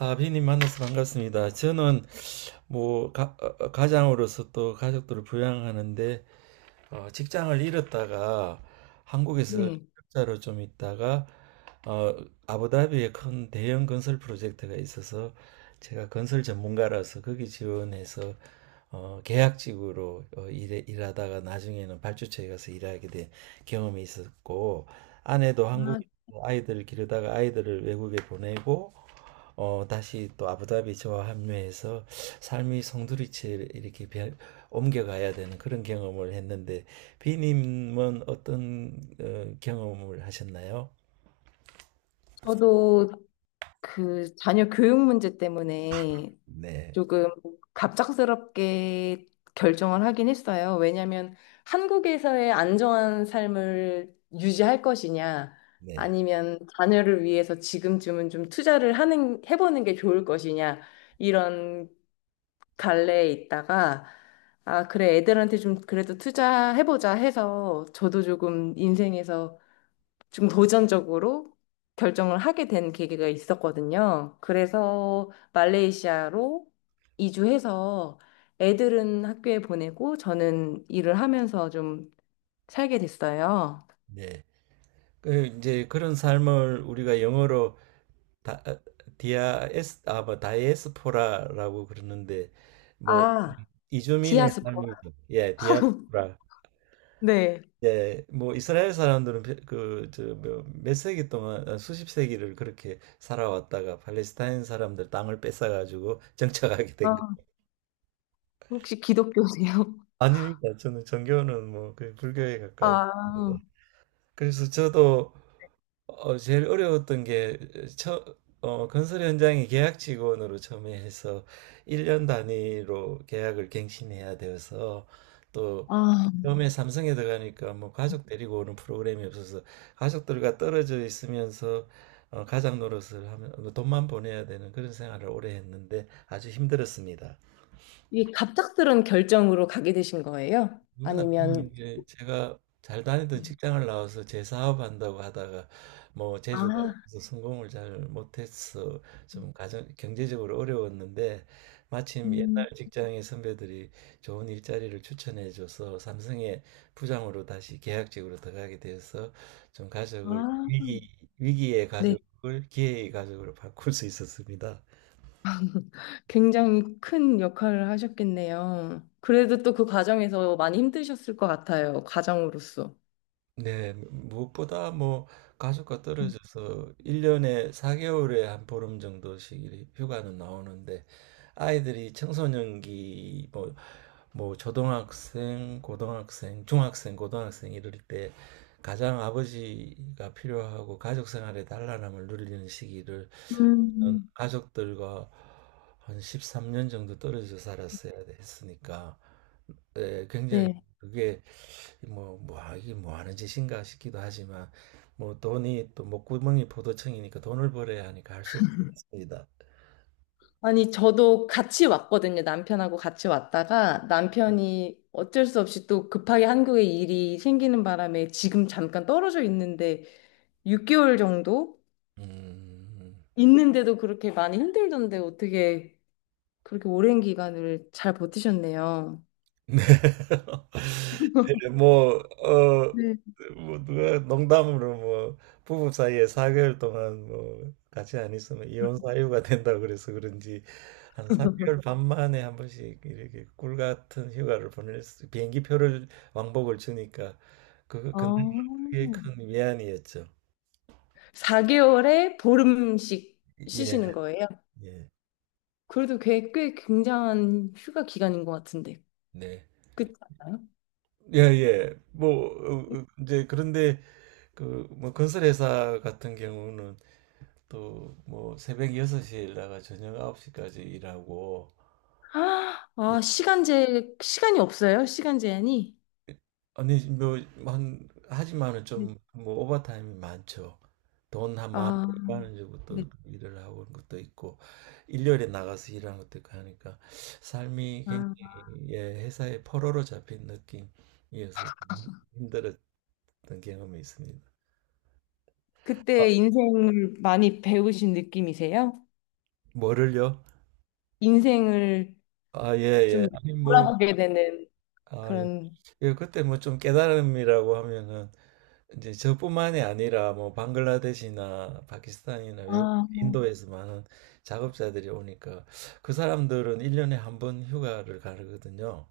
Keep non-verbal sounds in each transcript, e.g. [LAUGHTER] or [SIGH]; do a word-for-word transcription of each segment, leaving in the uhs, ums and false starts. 아, 비님 만나서 반갑습니다. 저는 뭐 가, 장으로서또 가족들을 부양하는데 어, 직장을 잃었다가 한국에서 네. 자로 좀 있다가 어, 아부다비에 큰 대형 건설 프로젝트가 있어서 제가 건설 전문가라서 거기 지원해서 어, 계약직으로 어, 일해, 일하다가 나중에는 발주처에 가서 일하게 된 경험이 있었고 아내도 아, 한국에 아이들을 기르다가 아이들을 외국에 보내고 어, 다시 또 아부다비 저와 합류해서 삶이 송두리째 이렇게 변- 옮겨가야 되는 그런 경험을 했는데 비님은 어떤 어, 경험을 하셨나요? 저도 그 자녀 교육 문제 때문에 네, 조금 갑작스럽게 결정을 하긴 했어요. 왜냐하면 한국에서의 안정한 삶을 유지할 것이냐, 네, 아니면 자녀를 위해서 지금쯤은 좀 투자를 하는, 해보는 게 좋을 것이냐, 이런 갈래에 있다가, 아, 그래, 애들한테 좀 그래도 투자해보자 해서 저도 조금 인생에서 좀 도전적으로 결정을 하게 된 계기가 있었거든요. 그래서 말레이시아로 이주해서 애들은 학교에 보내고 저는 일을 하면서 좀 살게 됐어요. 네. 그 이제 그런 삶을 우리가 영어로 다, 어, 디아에스 아뭐 다이에스포라라고 그러는데 뭐 아, 이주민의 디아스포라. 삶이죠. 예, 디아스포라. 네. 예, 뭐 이스라엘 사람들은 그저몇 세기 동안 아, 수십 세기를 그렇게 살아왔다가 팔레스타인 사람들 땅을 뺏어가지고 [LAUGHS] 정착하게 된 거. 아, 혹시 기독교세요? [LAUGHS] 아닙니다. 저는 전교는 뭐 그 불교에 가깝습니다. 아, 그래서 저도 어, 제일 어려웠던 게 처, 어, 건설 현장에 계약 직원으로 처음에 해서 일 년 단위로 계약을 갱신해야 되어서 또 아, 처음에 삼성에 들어가니까 뭐 가족 데리고 오는 프로그램이 없어서 가족들과 떨어져 있으면서 어, 가장 노릇을 하면 뭐 돈만 보내야 되는 그런 생활을 오래 했는데 아주 힘들었습니다. 이 갑작스런 결정으로 가게 되신 거예요? 그건 아니고 아니면. 이제 제가 잘 다니던 직장을 나와서 재사업한다고 하다가 뭐 재주가 아, 없어서 성공을 잘 못해서 좀 가정 경제적으로 어려웠는데 마침 음, 옛날 직장의 선배들이 좋은 일자리를 추천해줘서 삼성의 부장으로 다시 계약직으로 들어가게 돼서 좀 가족을 아, 위기 위기의 네. 가족을 기회의 가족으로 바꿀 수 있었습니다. 굉장히 큰 역할을 하셨겠네요. 그래도 또 그 과정에서 많이 힘드셨을 것 같아요. 가정으로서. 네, 무엇보다 뭐 가족과 떨어져서 일 년에 사 개월에 한 보름 정도씩 휴가는 나오는데 아이들이 청소년기 뭐 뭐 초등학생, 고등학생, 중학생, 고등학생 이럴 때 가장 아버지가 필요하고 가족 생활의 단란함을 누리는 시기를 저는 음. 가족들과 한 십삼 년 정도 떨어져 살았어야 했으니까 예, 굉장히 네. 그게 뭐, 뭐, 아, 이게 뭐 하는 짓인가 싶기도 하지만 뭐 돈이 또 목구멍이 포도청이니까 돈을 벌어야 하니까 할 수 없습니다. 아니, 저도 같이 왔거든요. 남편하고 같이 왔다가 남편이 어쩔 수 없이 또 급하게 한국에 일이 생기는 바람에 지금 잠깐 떨어져 있는데, 육 개월 정도 음, 있는데도 그렇게 많이 힘들던데 어떻게 그렇게 오랜 기간을 잘 버티셨네요. 네. [LAUGHS] 예 뭐 어 네. 뭐 누가 농담으로 뭐 부부 사이에 사 개월 동안 뭐 같이 안 있으면 이혼 사유가 된다고 그래서 그런지 한 삼 개월 반 만에 한 번씩 이렇게 꿀 같은 휴가를 보낼 수 비행기 표를 왕복을 주니까 그거 아. 근데 그게 큰 위안이었죠. 사 개월에 보름씩 예. 쉬시는 거예요? 예. 그래도 꽤, 꽤 굉장한 휴가 기간인 것 같은데. 네. 그렇지 않아요? 예예. 뭐 어어제 그런데 그 뭐 건설회사 같은 경우는 또 뭐 새벽 여섯 시에 일어나가 저녁 아홉 시까지 일하고 아, 예. 아, 시간제, 시간이 없어요? 시간 제한이? 아니 뭐 한 하지만은 네, 좀 뭐 오버타임이 많죠. 돈 한 만, 원, 아, 이만 원 주고 또 네. 일을 하고 하는 것도 있고 일요일에 나가서 일하는 것도 있고 하니까 삶이 아. 굉장히 예, 회사의 포로로 잡힌 느낌이어서 힘들었던 경험이 있습니다. 아, 그때 인생을 많이 배우신 느낌이세요? 뭐를요? 인생을 아, 예, 좀 예. 아니, 뭐, 돌아보게 되는 아, 예. 그런, 예, 그때 뭐 좀 깨달음이라고 하면은 이제 저뿐만이 아니라 뭐 방글라데시나 파키스탄이나 외국 아, 인도에서 많은 작업자들이 오니까 그 사람들은 일 년에 한 번 휴가를 가르거든요.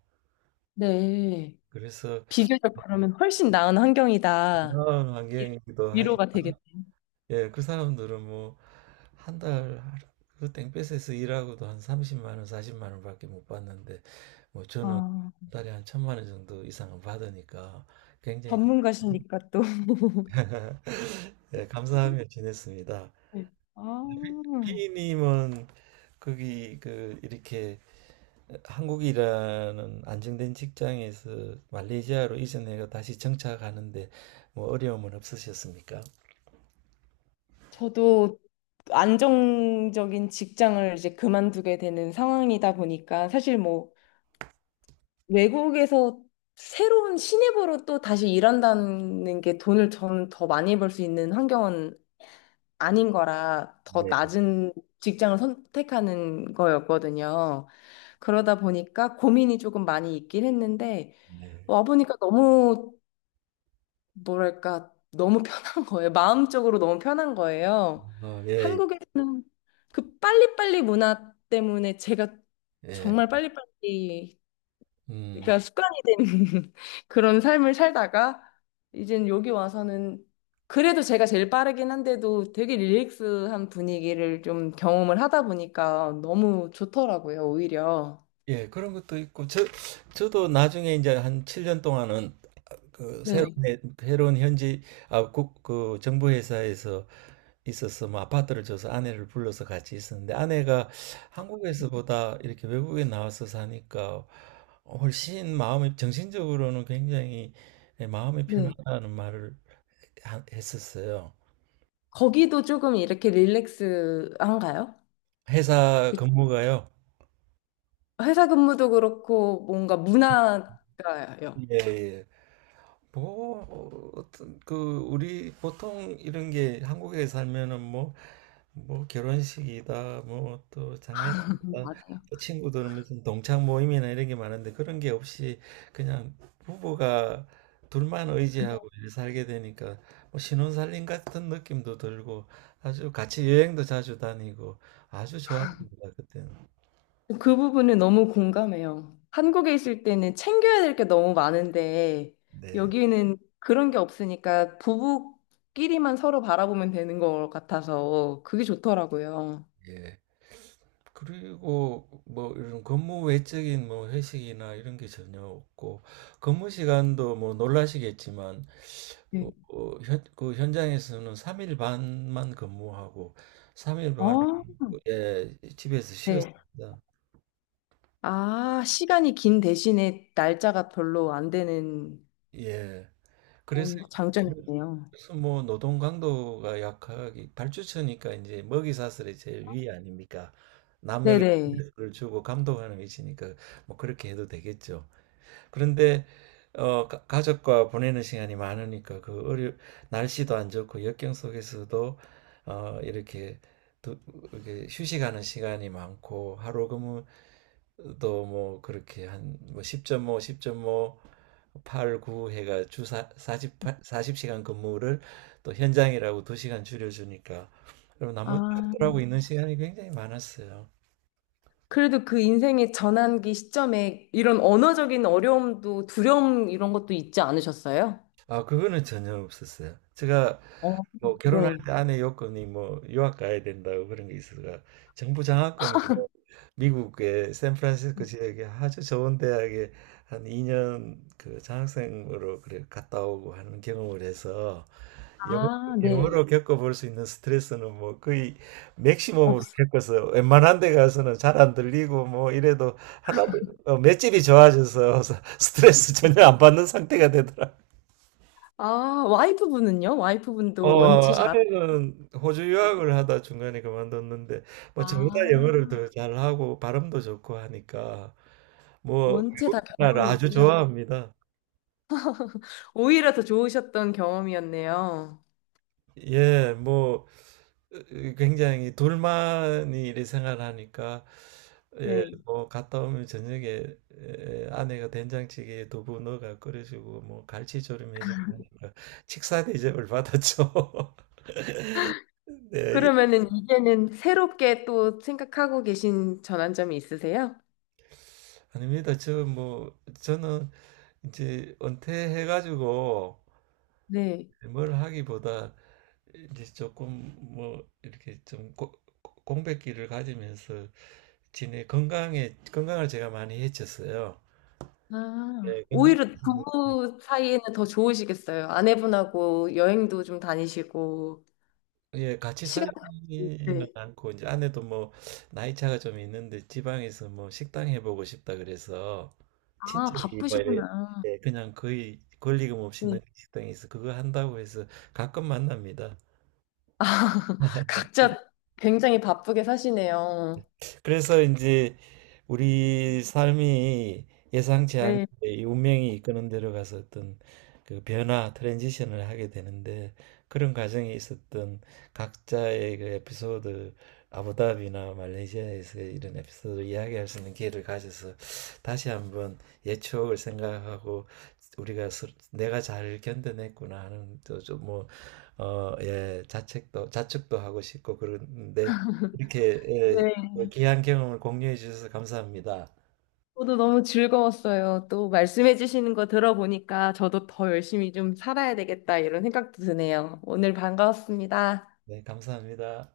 네. 그래서 비교적 그러면 훨씬 나은 환경이다. 건강한 이- 환경이기도 위로가 하지만 되겠네요. 예, 그 사람들은 뭐 한 달 그 땡볕에서 일하고도 한 삼십만 원, 사십만 원밖에 못 받는데 뭐 저는 한 아, 달에 한 천만 원 정도 이상은 받으니까 굉장히 전문가시니까 또. [LAUGHS] 네, 감사하며 지냈습니다. 네. 아, B님은 거기 그 이렇게 한국이라는 안정된 직장에서 말레이시아로 이전해서 다시 정착하는데 뭐 어려움은 없으셨습니까? 저도 안정적인 직장을 이제 그만두게 되는 상황이다 보니까 사실 뭐 외국에서 새로운 신입으로 또 다시 일한다는 게 돈을 저는 더 많이 벌 수 있는 환경은 아닌 거라 더 네, 낮은 직장을 선택하는 거였거든요. 그러다 보니까 고민이 조금 많이 있긴 했는데 네. 와보니까 너무 뭐랄까, 너무 편한 [LAUGHS] 거예요. 마음적으로 너무 편한 거예요. 어, 예, 한국에서 그 빨리빨리 문화 때문에 제가 예. 정말 빨리빨리, 음, 그러니까 습관이 된 [LAUGHS] 그런 삶을 살다가, 이젠 여기 와서는 그래도 제가 제일 빠르긴 한데도 되게 릴렉스한 분위기를 좀 경험을 하다 보니까 너무 좋더라고요, 오히려. 예, 그런 것도 있고 저 저도 나중에 이제 한 칠 년 동안은 그 새로운 네, 해- 새로운 현지 아, 국, 그 정부 회사에서 있어서 뭐 아파트를 줘서 아내를 불러서 같이 있었는데 아내가 한국에서보다 이렇게 외국에 나와서 사니까 훨씬 마음이 정신적으로는 굉장히 마음이 네. 편하다는 말을 하- 했었어요. 거기도 조금 이렇게 릴렉스한가요? 회사 근무가요. 회사 근무도 그렇고 뭔가 문화가요. 예, 예. 뭐 어, 떤 그 우리 보통 이런 게 한국에 살면은 뭐 뭐 결혼식이다 뭐 또 음, 장례식이다 맞아요. 또 친구들은 무슨 동창 모임이나 이런 게 많은데 그런 게 없이 그냥 부부가 둘만 의지하고 이렇게 살게 되니까 뭐 신혼살림 같은 느낌도 들고 아주 같이 여행도 자주 다니고 아주 좋았습니다 그때는. 그 부분은 너무 공감해요. 한국에 있을 때는 챙겨야 될 게 너무 많은데 네 여기는 그런 게 없으니까 부부끼리만 서로 바라보면 되는 것 같아서 그게 좋더라고요. 예. 그리고 뭐 이런 근무 외적인 뭐 회식이나 이런 게 전혀 없고 근무 시간도 뭐 놀라시겠지만 뭐, 네. 어, 현, 그 현장에서는 삼 일 반만 근무하고 삼 일 반을 어, 예, 집에서 네. 쉬었습니다. 아, 시간이 긴 대신에 날짜가 별로 안 되는 예. 그래서 그런 장점이네요. 그래서 뭐 노동 강도가 약하기 발주처니까 이제 먹이 사슬의 제일 위 아닙니까? 남에게 네네. 를 주고 감독하는 위치니까 뭐 그렇게 해도 되겠죠. 그런데 어, 가- 가족과 보내는 시간이 많으니까 그 어려 날씨도 안 좋고 역경 속에서도 어, 이렇게 두, 이렇게 휴식하는 시간이 많고 하루 근무도 뭐 그렇게 한뭐 십 점 오, 십 점 오, 팔, 구 해가 주 사, 사십 시간 근무를 또 현장이라고 두 시간 줄여주니까 그럼 나머지 아, 하고 있는 시간이 굉장히 많았어요. 그래도 그 인생의 전환기 시점에 이런 언어적인 어려움도 두려움 이런 것도 있지 않으셨어요? 아, 그거는 전혀 없었어요. 제가 어, 뭐 결혼할 네. 때 아내 요건이 뭐 유학 가야 된다고 그런 게 있어서 정부 장학금으로 미국의 샌프란시스코 지역에 아주 좋은 대학에 한 이 년 그 장학생으로 그래 갔다 오고 하는 경험을 해서 영어, 아, 네. 영어로 겪어볼 수 있는 스트레스는 뭐 거의 맥시멈으로 없어. 겪어서 웬만한 데 가서는 잘 안 들리고 뭐 이래도 하나도 어, 맷집이 좋아져서 [LAUGHS] 스트레스 전혀 안 받는 상태가 되더라고요. 아, 와이프분은요? 어, 와이프분도 원체 잘, 아내는 호주 유학을 하다 중간에 그만뒀는데 뭐 저보다 아, 영어를 더 잘하고 발음도 좋고 하니까 뭐 원체 다 우리나라 경험이 아주 있으셔서 좋아합니다. 오히려 더 좋으셨던 경험이었네요. 예, 뭐 으, 굉장히 둘만이 이렇게 생활하니까 예, 네. 뭐 갔다 오면 저녁에 예, 아내가 된장찌개에 두부 넣어가 끓여주고 뭐 갈치조림 해주고 하니까 식사 대접을 받았죠. [LAUGHS] 네, 그러면은 이제는 새롭게 또 생각하고 계신 전환점이 있으세요? 아닙니다. 저 뭐 저는 이제 은퇴해가지고 네. 뭘 하기보다 이제 조금 뭐 이렇게 좀 고- 고- 공백기를 가지면서 지내 건강에 건강을 제가 많이 해쳤어요. 예, 아, 건강 오히려 부부 사이에는 더 좋으시겠어요. 아내분하고 여행도 좀 다니시고, 예, 같이 시간, 살지는 네. 않고 이제 아내도 뭐 나이 차가 좀 있는데 지방에서 뭐 식당 해보고 싶다 그래서 아, 친척이 뭐 이래- 바쁘시구나. 예, 그냥 거의 권리금 없이 넣는 네. 식당에서 그거 한다고 해서 가끔 만납니다. 아, [LAUGHS] 각자 굉장히 바쁘게 사시네요. 그래서 이제 우리 삶이 예상치 않게 네, 이 운명이 이끄는 대로 가서 어떤 그 변화, 트랜지션을 하게 되는데 그런 과정에 있었던 각자의 그 에피소드, 아부다비나 말레이시아에서 이런 에피소드를 이야기할 수 있는 기회를 가져서 다시 한번 옛 추억을 생각하고 우리가 스- 내가 잘 견뎌냈구나 하는 또좀뭐 어, 예, 자책도 자책도 하고 싶고 그런데 이렇게 예, 어, 네. 귀한 경험을 공유해 주셔서 감사합니다. 저도 너무 즐거웠어요. 또 말씀해 주시는 거 들어보니까 저도 더 열심히 좀 살아야 되겠다 이런 생각도 드네요. 오늘 반가웠습니다. 네, 감사합니다.